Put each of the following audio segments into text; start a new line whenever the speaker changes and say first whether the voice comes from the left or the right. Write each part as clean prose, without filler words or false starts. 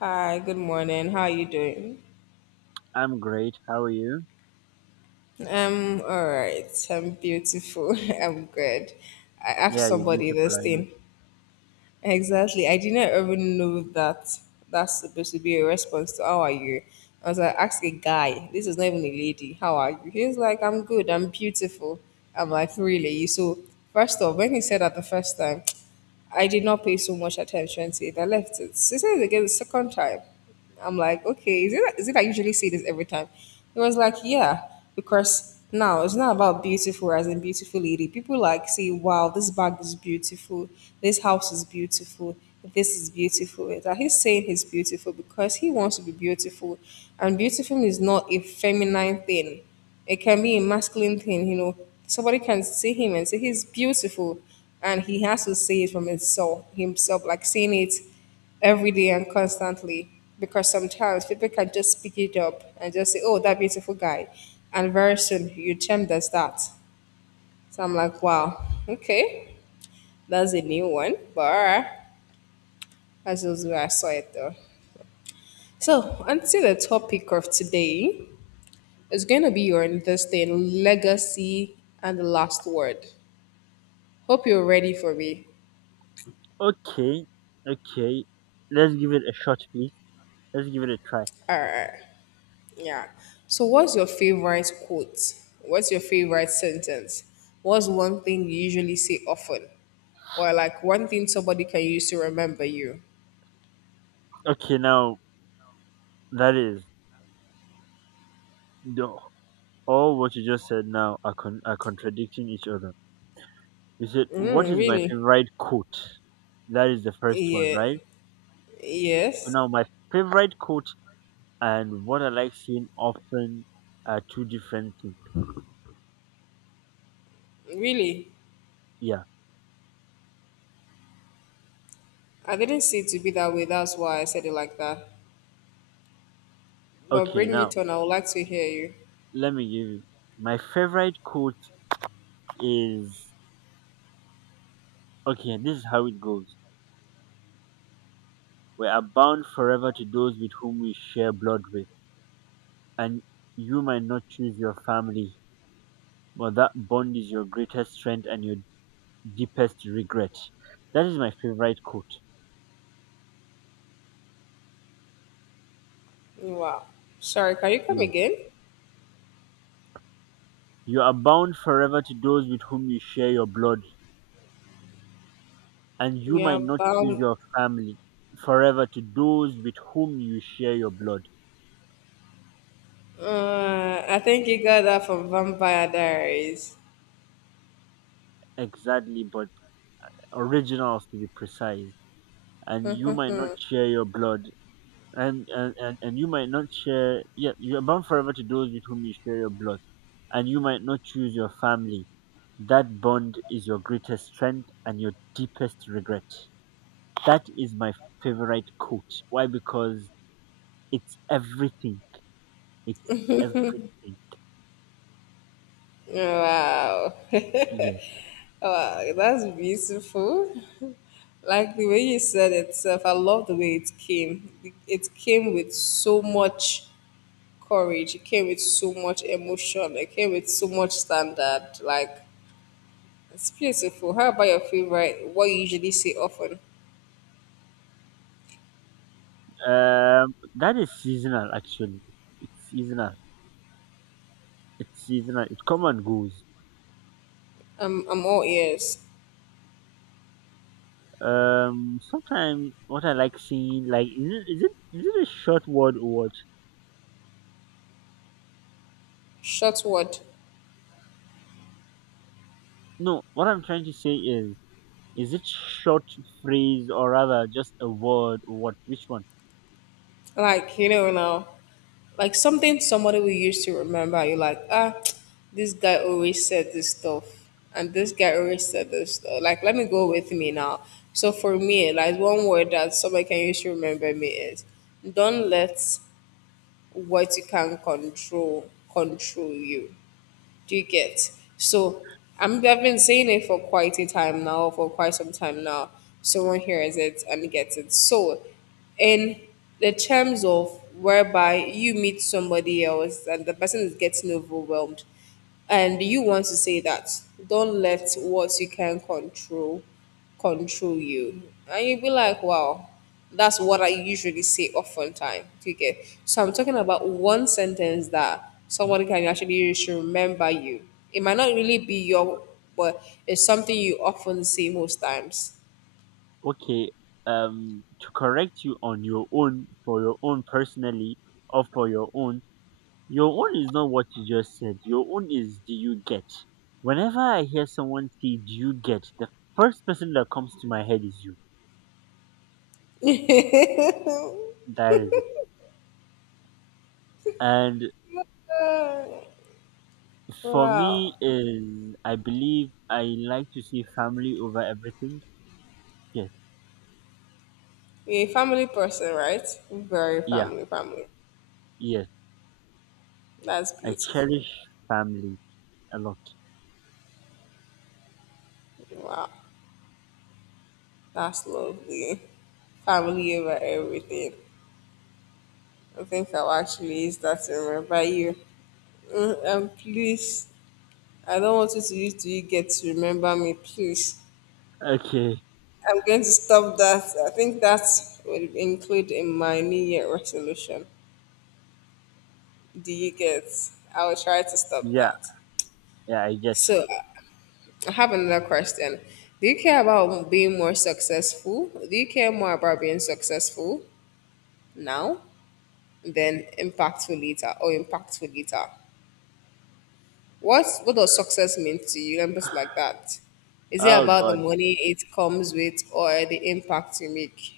left: Hi, good morning. How are you doing?
right: I'm great. How are you?
left: All right. I'm beautiful. I'm good. I asked
right: Yeah, you're
left: somebody
right: beautiful.
left: this
right: I know.
left: thing. Exactly. I didn't even know that that's supposed to be a response to how are you. I was like, ask a guy. This is not even a lady. How are you? He was like, I'm good. I'm beautiful. I'm like, really? So first off, when he said that the first time, I did not pay so much attention to it. I left it. She said it again the second time. I'm like, okay, is it I usually say this every time? It was like, yeah, because now it's not about beautiful as in beautiful lady. People like say, wow, this bag is beautiful, this house is beautiful, this is beautiful. It's like he's saying he's beautiful because he wants to be beautiful, and beautiful is not a feminine thing. It can be a masculine thing, you know. Somebody can see him and say he's beautiful, and he has to say it from himself, himself, like saying it every day and constantly because sometimes people can just pick it up and just say, "Oh, that beautiful guy," and very soon you term does that. So I'm like, "Wow, okay, that's a new one." But all right, that's just where I saw it though. So until the topic of today is going to be your interesting legacy and the last word. Hope you're ready for me.
right: Okay, okay. Let's give it a shot, please. Let's give it a try.
left: All right. Yeah. So, what's your favorite quote? What's your favorite sentence? What's one thing you usually say often? Or, like, one thing somebody can use to remember you?
right: Okay, now that is the, all what you just said. Now are are contradicting each other. You said what
left: Mm,
right: is my
left: really?
right: favorite quote? That is the first one,
left: Yeah.
right: right? So
left: Yes.
right: now my favorite quote and what I like seeing often are two different things.
left: Really?
right: Yeah.
left: I didn't see it to be that way. That's why I said it like that. But
right: Okay,
left: bring
right: now
left: it on. I would like to hear you.
right: let me give you my favorite quote is okay. This is how it goes. We are bound forever to those with whom we share blood with, and you might not choose your family, but that bond is your greatest strength and your deepest regret. That is my favorite quote.
left: Wow. Sorry, can you come
right: Yeah.
left: again?
right: You are bound forever to those with whom you share your blood, and you might
left: Yeah,
right: not choose
left: bam.
right: your family forever to those with whom you share your blood.
left: I think you got that from Vampire Diaries.
right: Exactly, but originals to be precise. And you might not share your blood, and, you might not share, yeah, you are bound forever to those with whom you share your blood, and you might not choose your family, that bond is your greatest strength and your deepest regret. That is my favorite quote. Why? Because it's everything. It's everything.
left: Wow.
right: Yeah.
left: Wow, that's beautiful. Like the way you said it, Seth, I love the way it came. It came with so much courage. It came with so much emotion. It came with so much standard. Like it's beautiful. How about your favorite? What you usually say often?
right: That is seasonal actually. It's seasonal. It's seasonal. It come and goes.
left: I'm all ears.
right: Sometimes what I like seeing like is is it a short word or what?
left: Short word.
right: No, what I'm trying to say is it short phrase or rather just a word or what? Which one?
left: Like you know now. Like something somebody will use to remember. You're like, ah, this guy always said this stuff, and this guy always said this stuff. Like, let me go with me now. So for me, like one word that somebody can use to remember me is, don't let what you can control control you. Do you get? So I've been saying it for quite a time now, for quite some time now. Someone hears it and gets it. So, in the terms of whereby you meet somebody else and the person is getting overwhelmed, and you want to say that, don't let what you can control control you. And you'd be like, wow, that's what I usually say oftentimes. Do you get? So I'm talking about one sentence that somebody can actually use remember you. It might not really be your, but it's something you often see most times.
right: Okay, to correct you on your own, for your own personally, or for your own is not what you just said. Your own is do you get? Whenever I hear someone say do you get, the first person that comes to my head is you. That is it. And for
left: Wow.
right: me is, I believe I like to see family over everything. Yes,
left: You're a family person, right? Very
right: yeah,
left: family, family.
right: yeah.
left: That's
right: I
left: beautiful.
right: cherish family a lot.
left: Wow. That's lovely. Family over everything. I think I'll actually use that to remember you. Mm, and please I don't want you to use to you get to remember me, please.
right: Okay.
left: I'm going to stop that. I think that will include in my New Year resolution. Do you get? I will try to stop
right: Yeah,
left: that.
right: yeah, I get.
left: So I have another question. Do you care about being more successful? Do you care more about being successful now than impactful later or impactful later? What does success mean to you? Let me just like that. Is it
right: Oh
left: about the
right: God.
left: money it comes with or the impact you make?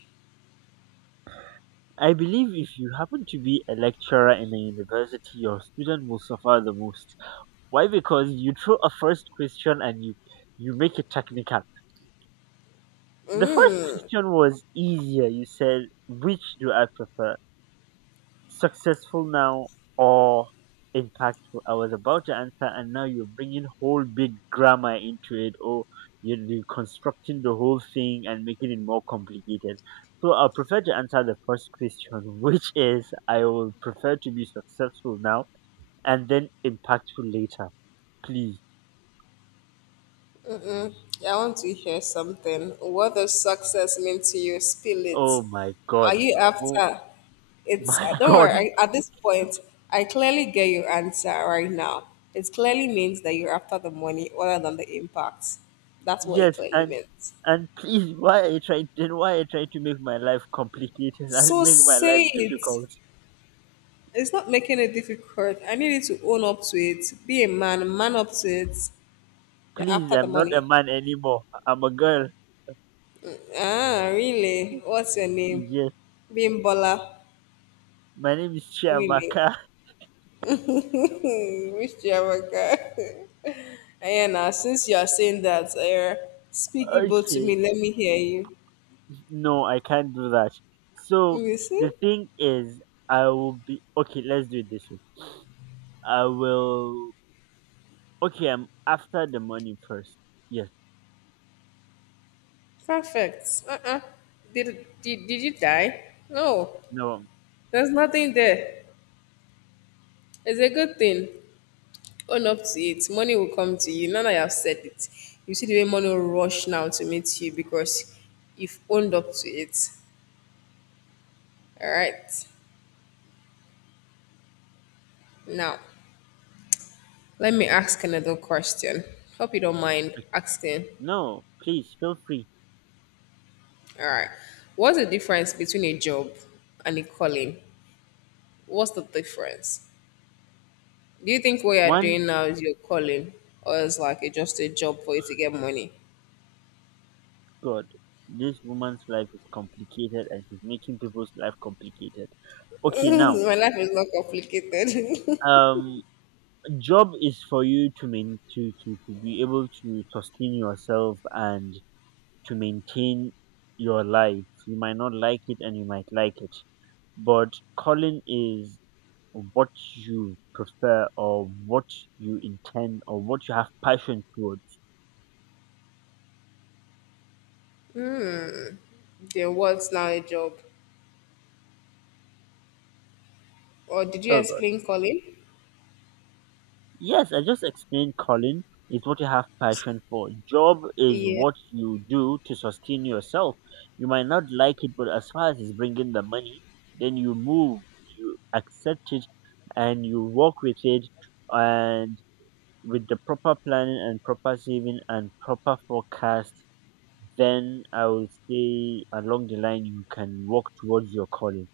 right: I believe if you happen to be a lecturer in a university, your student will suffer the most. Why? Because you throw a first question and you make it technical. The first question was easier. You said, "Which do I prefer? Successful now or impactful." I was about to answer, and now you're bringing whole big grammar into it, or you're reconstructing the whole thing and making it more complicated. So I prefer to answer the first question, which is I will prefer to be successful now and then impactful later. Please.
left: Yeah, I want to hear something. What does success mean to you? Spill it.
right: Oh my
left: Are
right: God.
left: you
right: Oh
left: after? It's
right: my
left: don't
right: God.
left: worry. At this point, I clearly get your answer right now. It clearly means that you're after the money rather than the impact. That's what it
right: Yes,
left: clearly
right: and
left: means.
right: why are you trying? Then why are you trying to make my life complicated and
left: So
right: make my life
left: say it.
right: difficult?
left: It's not making it difficult. I need you to own up to it. Be a man. Man up to it. You're
right: Please,
left: after the
right: I'm not a
left: money.
right: man anymore. I'm a girl.
left: Ah, really? What's your name?
right: Yes.
left: Bimbola.
right: My name is
left: Really?
right: Chiamaka.
left: Miss Jamaica. Ayana, since you are saying that, speak Igbo to
right: okay.
left: me. Let me hear you.
right: No, I can't do that. So
left: You see?
right: the thing is, I will be okay. Let's do it this way. I will. Okay, I'm after the money first. Yes.
left: Perfect. Uh-uh. Did you die? No.
right: No.
left: There's nothing there. It's a good thing. Own up to it. Money will come to you. Now that I have said it, you see the way money will rush now to meet you because you've owned up to it. All right. Now, let me ask another question. Hope you don't mind asking.
right: No. Please feel free.
left: All right. What's the difference between a job and a calling? What's the difference? Do you think what you're
right: One
left: doing now is your calling, or it's like it's just a job for you to get money?
right: God. This woman's life is complicated, and she's making people's life complicated. Okay, now.
left: My life is not complicated.
right: Um. Job is for you to main to be able to sustain yourself and to maintain your life. You might not like it and you might like it, but calling is what you prefer or what you intend or what you have passion towards.
left: Then what's now a job? Or did you
right: oh,
left: explain calling?
right: Yes, I just explained, Colin, is what you have passion for. Job is
left: Yeah,
right: what you do to sustain yourself. You might not like it, but as far as it's bringing the money, then you move, you accept it, and you work with it, and with the proper planning and proper saving and proper forecast, then I would say along the line you can work towards your calling.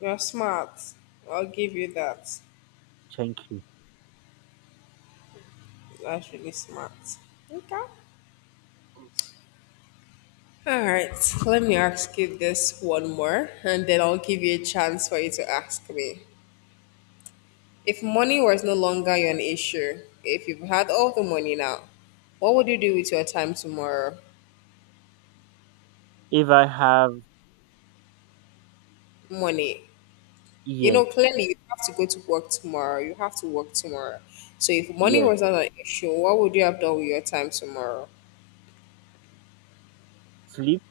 left: you're smart. I'll give you that.
right: Thank you.
left: That's really smart. Okay. All right, let me ask you this one more, and then I'll give you a chance for you to ask me. If money was no longer an issue, if you've had all the money now, what would you do with your time tomorrow?
right: If I have
left: Money. You
right: yes,
left: know, clearly you have to go to work tomorrow. You have to work tomorrow. So if money
right: yes,
left: was not an issue, what would you have done with your time tomorrow?
right: sleep,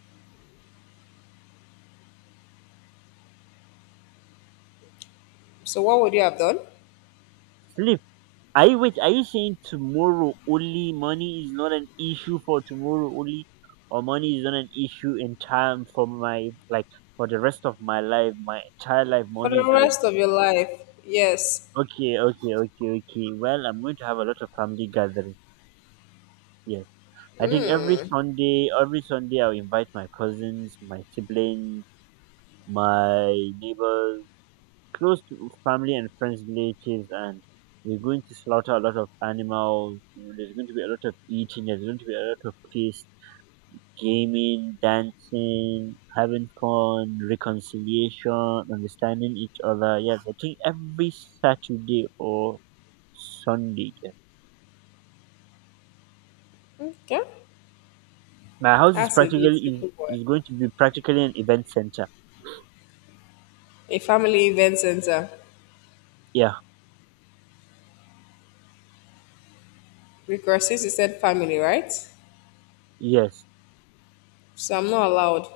left: So what would you have done?
right: sleep. Are you wait? Are you saying tomorrow only money is not an issue for tomorrow only, or money is not an issue in time for my like for the rest of my life, my entire life?
left: For
right: Money
left: the
right: is not an
left: rest of your life, yes.
right: okay, okay, okay, okay. Well, I'm going to have a lot of family gatherings. Yes, I think every Sunday I'll invite my cousins, my siblings, my neighbors, close to family and friends relatives, and we're going to slaughter a lot of animals. You know, there's going to be a lot of eating, there's going to be a lot of feast, gaming, dancing, having fun, reconciliation, understanding each other. Yes, I think every Saturday or Sunday. Yeah.
left: Okay.
right: my house is
left: That's a
right: practically
left: beautiful one.
right: is going to be practically an event center.
left: A family event center.
right: Yeah.
left: Because since you said family, right?
right: Yes.
left: So I'm not allowed.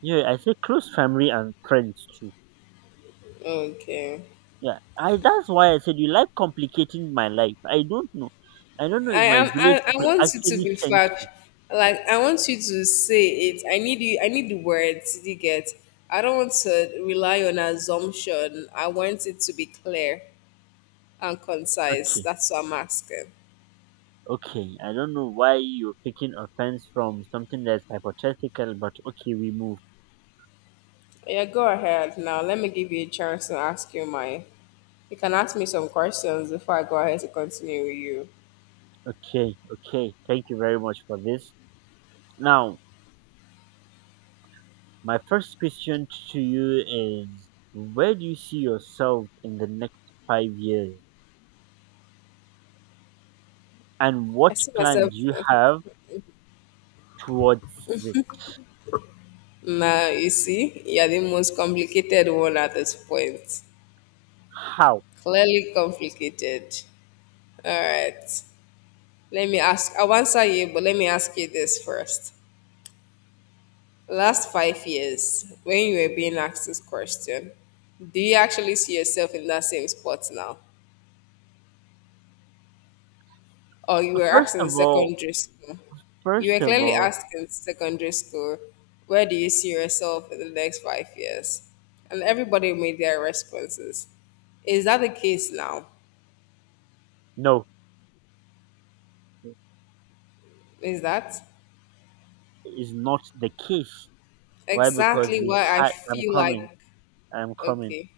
right: Yeah, I say close family and friends too.
left: Okay.
right: Yeah, I that's why I said you like complicating my life. I don't know. I don't know
left: I
right: if my
left: am.
right: village
left: I
right: people
left: want you to
right: actually
left: be
right: sent
left: fact.
right: you.
left: Like I want you to say it. I need you. I need the words. You get. I don't want to rely on assumption. I want it to be clear and concise.
right: Okay,
left: That's what I'm asking.
right: okay. I don't know why you're taking offense from something that's hypothetical, but okay, we move.
left: Yeah, go ahead now. Let me give you a chance to ask you my. You can ask me some questions before I go ahead to continue with you.
right: Okay, okay. Thank you very much for this. Now, my first question to you is where do you see yourself in the next 5 years? And
left: I
right: what
left: see
right: plan
left: myself.
right: do you have towards it?
left: Now you see, you're the most complicated one at this point.
right: How?
left: Clearly complicated. All right. Let me ask, I'll answer you, but let me ask you this first. Last 5 years, when you were being asked this question, do you actually see yourself in that same spot now? Or you were
right: First
left: asked in
right: of all,
left: secondary school? You
right: first
left: were
right: of
left: clearly
right: all,
left: asked in secondary school, where do you see yourself in the next 5 years? And everybody made their responses. Is that the case now?
right: no
left: Is that
right: is not the case. Why? Because
left: exactly
right: we
left: why I
right: had, I'm
left: feel like,
right: coming, I'm coming.
left: okay,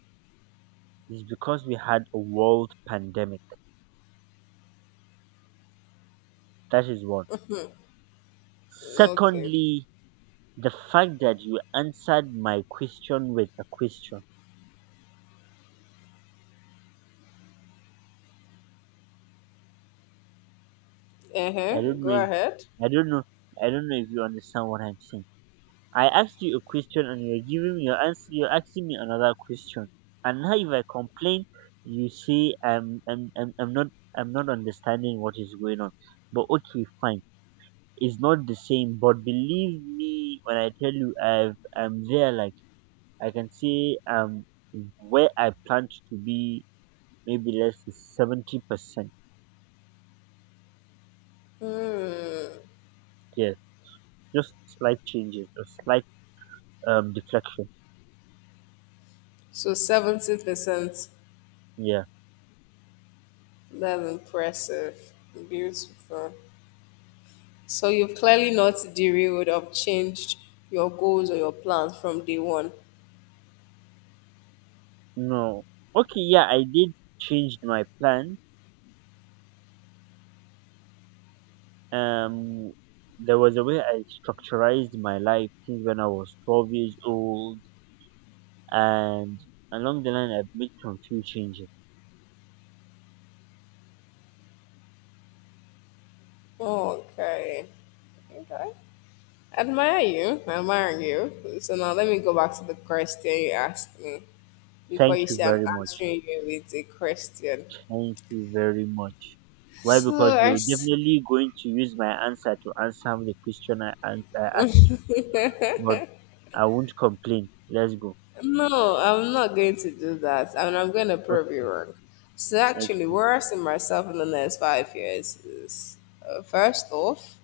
right: It's because we had a world pandemic. That is one.
left: okay,
right: Secondly, the fact that you answered my question with a question.
left: uh
right: I
left: huh,
right: don't
left: go
right: know. If,
left: ahead.
right: I don't know. I don't know if you understand what I'm saying. I asked you a question and you're giving me your answer. You're asking me another question. And now if I complain, you say I'm not understanding what is going on. But okay, fine is not the same. But believe me when I tell you, I'm there. Like I can say, where I planned to be, maybe less 70%.
left: Hmm.
right: Yeah, just slight changes, a slight deflection.
left: So 70%
right: Yeah.
left: that's impressive. Beautiful. So you've clearly not derailed or changed your goals or your plans from day one.
right: No. Okay. Yeah, I did change my plan. Um, there was a way I structurized my life since when I was 12 years old, and along the line, I've made some few changes.
left: Okay. Okay. Admire you. Admire you. So now let me go back to the question you asked me before
right: Thank
left: you
right: you
left: say I'm
right: very much.
left: answering you with a question.
right: Thank you very much. Why?
left: So
right: Because
left: I
right: you're
left: s-
right: definitely going to use my answer to answer the question I asked you. But I won't complain. Let's go.
left: No, I'm not going to do that. And I'm going to prove you
right: Okay.
left: wrong. So, actually,
right: Okay.
left: where I see myself in the next 5 years is first off,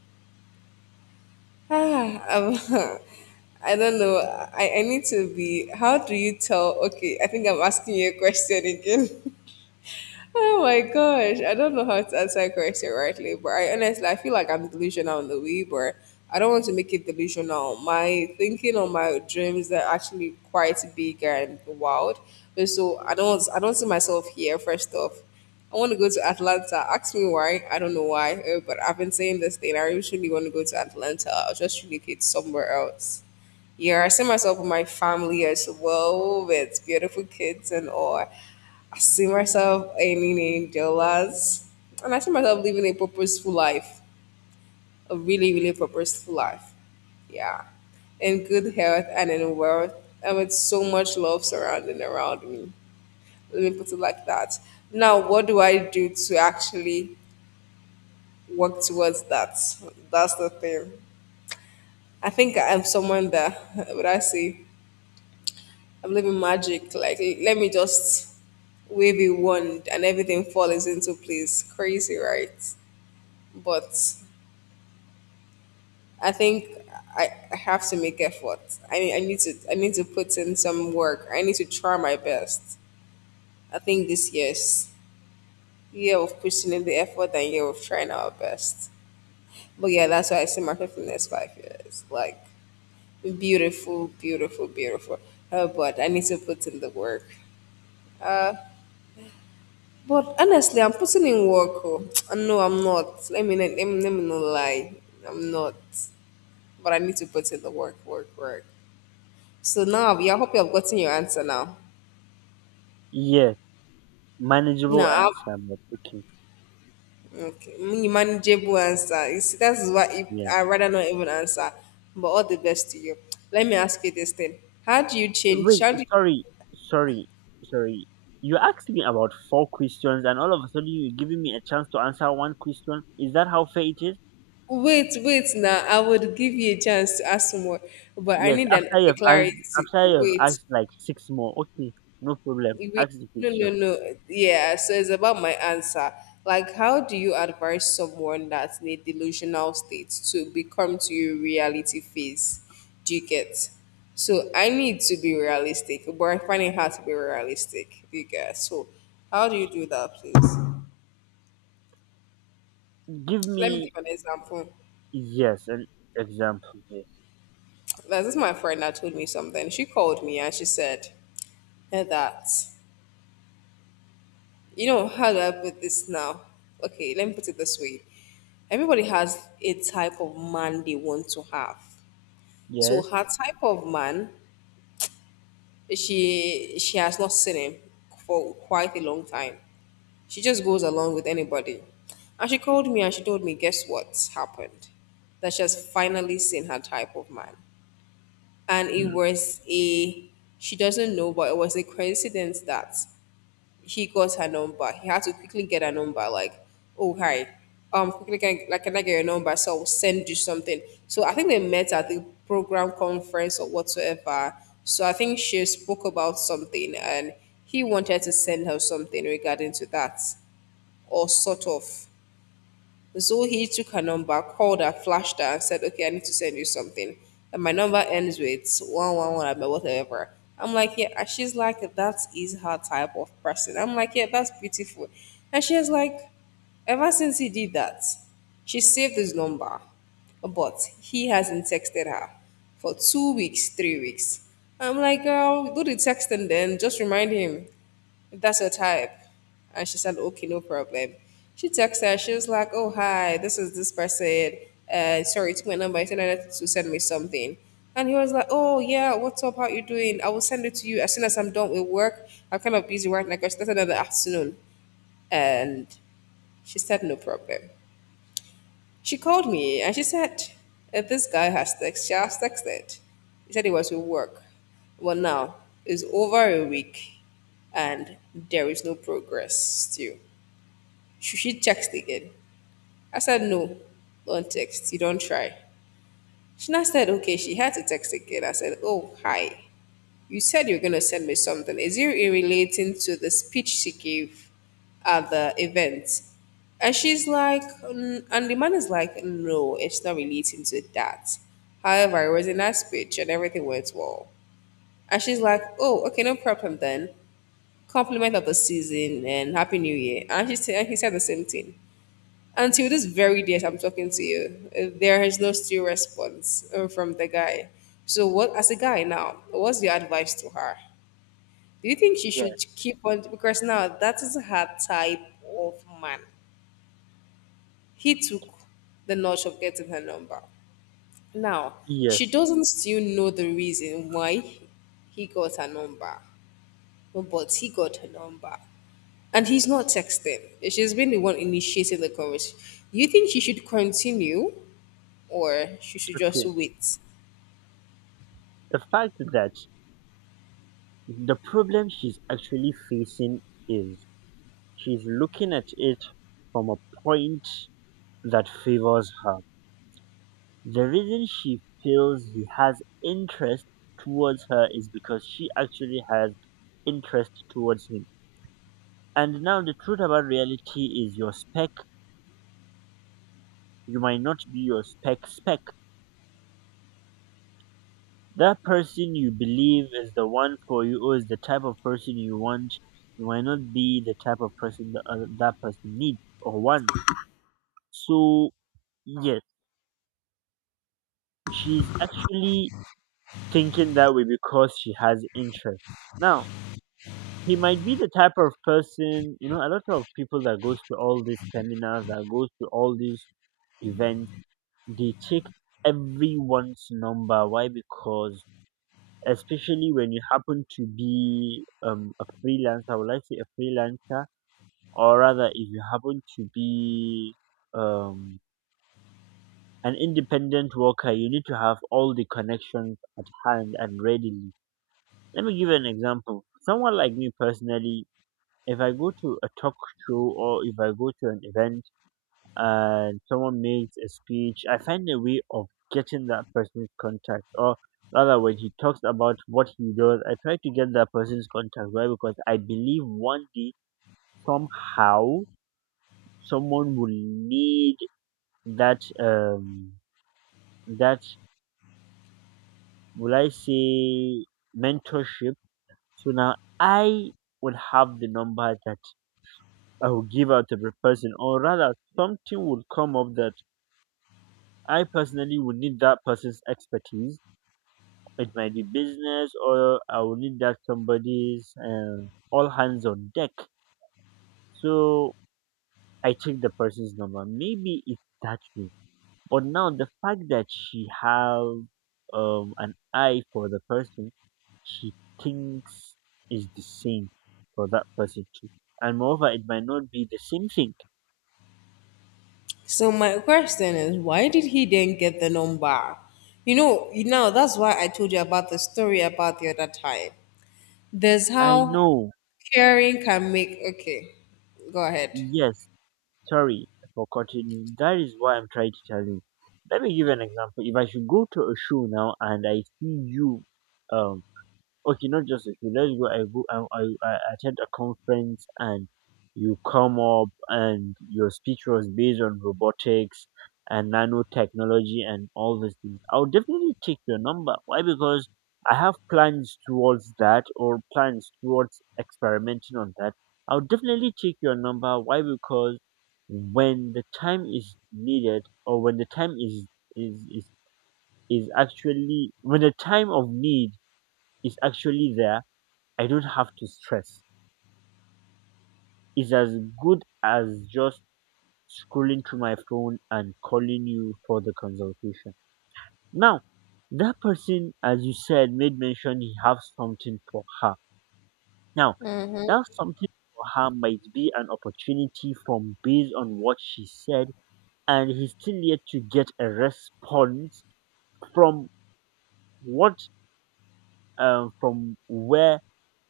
left: I'm- Ah, I'm. I don't know. I need to be. How do you tell? Okay, I think I'm asking you a question again. Oh my gosh, I don't know how to answer that question rightly, but I honestly I feel like I'm delusional in the way, but I don't want to make it delusional. My thinking on my dreams are actually quite big and wild. And so I don't see myself here first off. I want to go to Atlanta. Ask me why. I don't know why, but I've been saying this thing. I really want to go to Atlanta. I'll just relocate somewhere else. Yeah, I see myself with my family as well, with beautiful kids and all. I see myself earning in dollars, and I see myself living a purposeful life, a really, really purposeful life. Yeah, in good health and in wealth, and with so much love surrounding around me. Let me put it like that. Now, what do I do to actually work towards that? That's the thing. I think I'm someone that, what I say, I'm living magic. Like, let me just wave a wand and everything falls into place. Crazy, right? But I think I have to make effort. I need to put in some work. I need to try my best. I think this year's year of putting in the effort and year of trying our best. But yeah, that's why I see myself in the next 5 years. Like beautiful, beautiful, beautiful. But I need to put in the work. Uh, but honestly, I'm putting in work. Oh. No, I'm not. Let me not lie. I'm not. But I need to put in the work, work, work. So now I hope you have gotten your answer now.
right: Yes.
left: No,
right: Manageable answer,
left: I-
right: but okay.
left: okay, manageable answer. You see, that's why if
right: Yeah.
left: I rather not even answer. But all the best to you. Let me ask you this thing. How do you change?
right: Wait, sorry. Sorry. Sorry. You asked me about four questions and all of a sudden you're giving me a chance to answer one question. Is that how fair it is?
left: Wait, wait. Now I would give you a chance to ask more, but I
right: Yes,
left: need an a clarity.
right: after you've
left: Wait,
right: asked like six more. Okay, no problem.
left: We,
right: Ask the
left: no,
right: question.
left: no, no. Yeah, so it's about my answer. Like, how do you advise someone that's in a delusional state to become to your reality phase? Do you get? So I need to be realistic, but I find it hard to be realistic. Do you get? So how do you do that, please?
right: Give
left: Let me
right: me
left: give an example.
right: yes, an example. Yes,
left: This is my friend that told me something. She called me and she said that you know how do I put this now? Okay, let me put it this way. Everybody has a type of man they want to have. So
right: yes,
left: her type of man, she has not seen him for quite a long time. She just goes along with anybody. And she called me and she told me, guess what's happened? That she has finally seen her type of man. And it
right: Mm.
left: was a she doesn't know, but it was a coincidence that he got her number. He had to quickly get her number, like, oh hi, quickly can like can I get your number? So I'll send you something. So I think they met at the program conference or whatsoever. So I think she spoke about something and he wanted to send her something regarding to that or sort of. So he took her number, called her, flashed her, and said, okay, I need to send you something. And my number ends with 111, but whatever. I'm like, yeah. And she's like, that is her type of person. I'm like, yeah, that's beautiful. And she's like, ever since he did that, she saved his number, but he hasn't texted her for 2 weeks, 3 weeks. I'm like, girl, do the texting then. Just remind him. That's her type. And she said, okay, no problem. She texted her. She was like, oh, hi, this is this person. Sorry, took my number. I said I need to send me something. And he was like, oh, yeah, what's up? How you doing? I will send it to you as soon as I'm done with work. I'm kind of busy right now because that's another afternoon. And she said, no problem. She called me and she said, "If this guy has text, she has texted. He said he was with work. Well, now it's over a week and there is no progress still. Should she text again?" I said, no, don't text. You don't try. She now said, okay, she had to text again. I said, oh, hi. You said you're gonna send me something. Is it relating to the speech she gave at the event? And she's like, "Mm," and the man is like, no, it's not relating to that. However, it was a nice speech and everything went well. And she's like, oh, okay, no problem then. Compliment of the season and happy new year. And she said, and he said the same thing. Until this very day, as I'm talking to you, there is no still response from the guy. So, what as a guy now, what's your advice to her? Do you think she
right: Yes,
left: should keep on because now that is her type of man? He took the notch of getting her number. Now she
right: yes.
left: doesn't still know the reason why he got her number, but he got her number, and he's not texting. She's been the one initiating the conversation. Do you think she should continue, or she should just
right: Okay.
left: wait?
right: The fact that the problem she's actually facing is she's looking at it from a point that favors her. The reason she feels he has interest towards her is because she actually has interest towards him. And now the truth about reality is your spec, you might not be your spec. That person you believe is the one for you or is the type of person you want might not be the type of person that, that person needs or wants. So, yes, she's actually thinking that way because she has interest. Now, he might be the type of person, you know, a lot of people that goes to all these seminars, that goes to all these events, they check everyone's number. Why? Because especially when you happen to be a freelancer. Would I say a freelancer, or rather, if you happen to be um, an independent worker, you need to have all the connections at hand and readily. Let me give you an example. Someone like me personally, if I go to a talk show or if I go to an event and someone makes a speech, I find a way of getting that person's contact. Or rather, when he talks about what he does, I try to get that person's contact. Why? Because I believe one day, somehow, someone will need that, that, will I say, mentorship. So now I will have the number that I will give out to the person, or rather, something will come up that I personally will need that person's expertise. It might be business, or I will need that somebody's all hands on deck. So I take the person's number. Maybe it's that way. But now the fact that she have an eye for the person, she thinks is the same for that person too. And moreover, it might not be the same thing.
left: So my question is, why did he then get the number? You know that's why I told you about the story about the other time. There's
right: I
left: how
right: know.
left: caring can make. Okay, go ahead.
right: Yes, sorry for cutting you. That is what I'm trying to tell you. Let me give you an example. If I should go to a show now and I see you, um, okay, not just a few. Let's go. I go. I attend a conference and you come up and your speech was based on robotics and nanotechnology and all these things. I'll definitely take your number. Why? Because I have plans towards that or plans towards experimenting on that. I'll definitely take your number. Why? Because when the time is is, is actually when the time of need is actually there, I don't have to stress. It's as good as just scrolling through my phone and calling you for the consultation. Now, that person, as you said, made mention he have something for her. Now, that something for her might be an opportunity from based on what she said, and he's still yet to get a response from what from where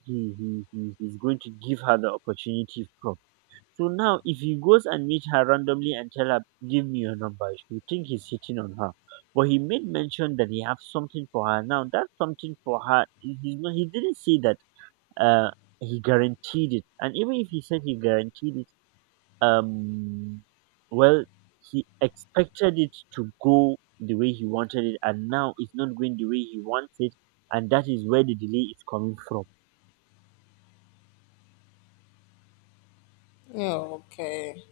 right: he's going to give her the opportunity from. So now if he goes and meet her randomly and tell her, give me your number, she will think he's hitting on her. But he made mention that he has something for her. Now that something for her, he's not, he didn't say that uh, he guaranteed it. And even if he said he guaranteed it, um, well, he expected it to go the way he wanted it, and now it's not going the way he wants it, and that is where the delay is coming from.
left: Oh, okay.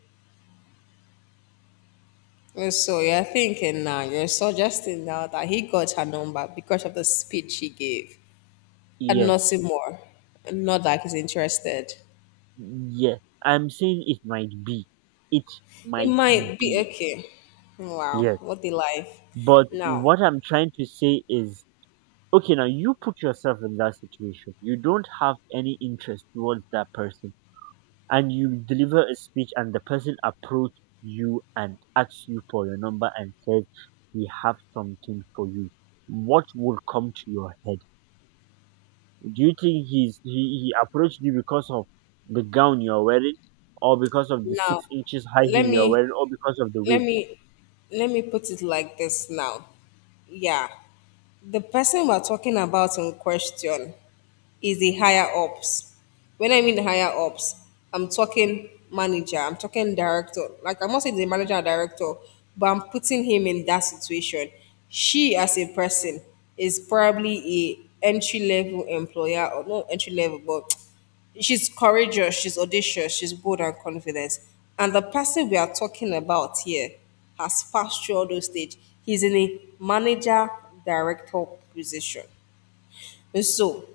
left: Yes, so you're thinking now, you're suggesting now that he got her number because of the speech he gave and
right: Yes.
left: nothing more. And not that he's interested.
right: Yes, I'm saying it might be. It
left: It
right: might
left: might be
right: be.
left: okay. Wow,
right: Yes.
left: what a life.
right: But
left: Now,
right: what I'm trying to say is okay, now you put yourself in that situation. You don't have any interest towards that person, and you deliver a speech, and the person approaches you and asks you for your number and says, "We have something for you." What would come to your head? Do you think he approached you because of the gown you're wearing or because of the six
left: now,
right: inches high
left: let
right: heel you're
left: me
right: wearing or because of the
left: let
right: wig?
left: me let me put it like this now, yeah. The person we're talking about in question is the higher ups. When I mean higher ups, I'm talking manager, I'm talking director. Like, I'm not saying the manager or director, but I'm putting him in that situation. She as a person is probably a entry level employer or not entry level, but she's courageous, she's audacious, she's bold and confident. And the person we are talking about here has passed through all those stages. He's in a manager director position. And so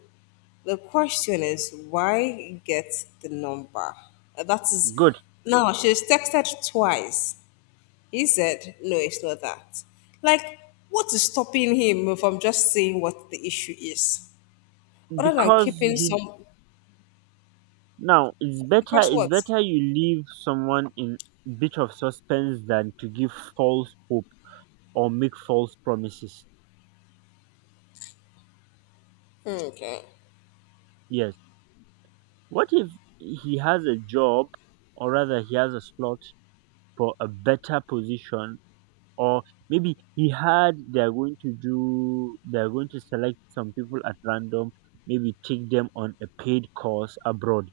left: the question is, why get the number? That is
right: Good.
left: now she's texted twice. He said, no, it's not that. Like, what is stopping him from just saying what the issue is? Other than
right: Because
left: keeping
right: he
left: some
right: now it's better,
left: because what?
right: you leave someone in bit of suspense than to give false hope or make false promises.
left: Okay.
right: Yes. What if he has a job or rather he has a slot for a better position, or maybe he had, they're going to do, they're going to select some people at random, maybe take them on a paid course abroad,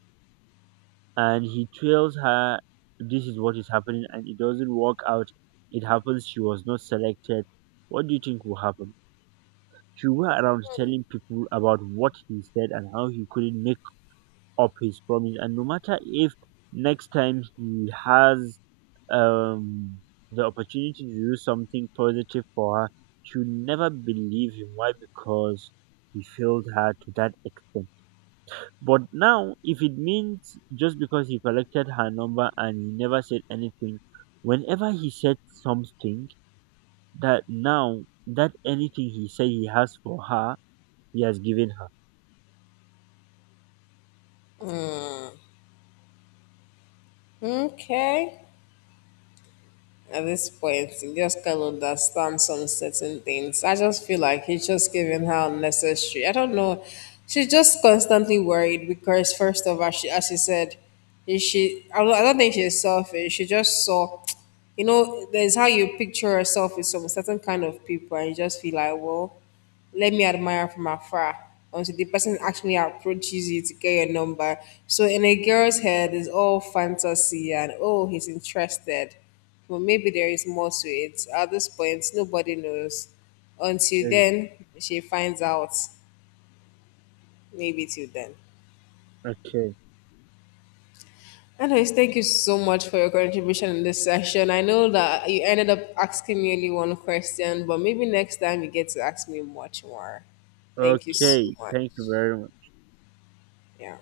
right: and he tells her this is what is happening and it doesn't work out. It happens she was not selected. What do you think will happen? She will go around telling people about what he said and how he couldn't make up his promise, and no matter if next time he has um the opportunity to do something positive for her, she will never believe him. Why? Because he failed her to that extent. But now, if it means just because he collected her number and he never said anything, whenever he said something, that now that anything he said he has for her, he has given her.
left: Okay, at this point, you just can't understand some certain things. I just feel like he's just giving her unnecessary. I don't know. She's just constantly worried because, first of all, she, as she said, is she. I don't think she's selfish. She just saw, you know, there's how you picture yourself with some certain kind of people, and you just feel like, well, let me admire from afar until the person actually approaches you to get your number. So in a girl's head, it's all fantasy and oh, he's interested. Well, maybe there is more to it. At this point, nobody knows. Until
right: Ex-
left: then, she finds out. Maybe till then.
right: okay.
left: Anyways, thank you so much for your contribution in this section. I know that you ended up asking me only one question, but maybe next time you get to ask me much more. Thank you so
right: Okay.
left: much.
right: Thank you very much.
left: Yeah.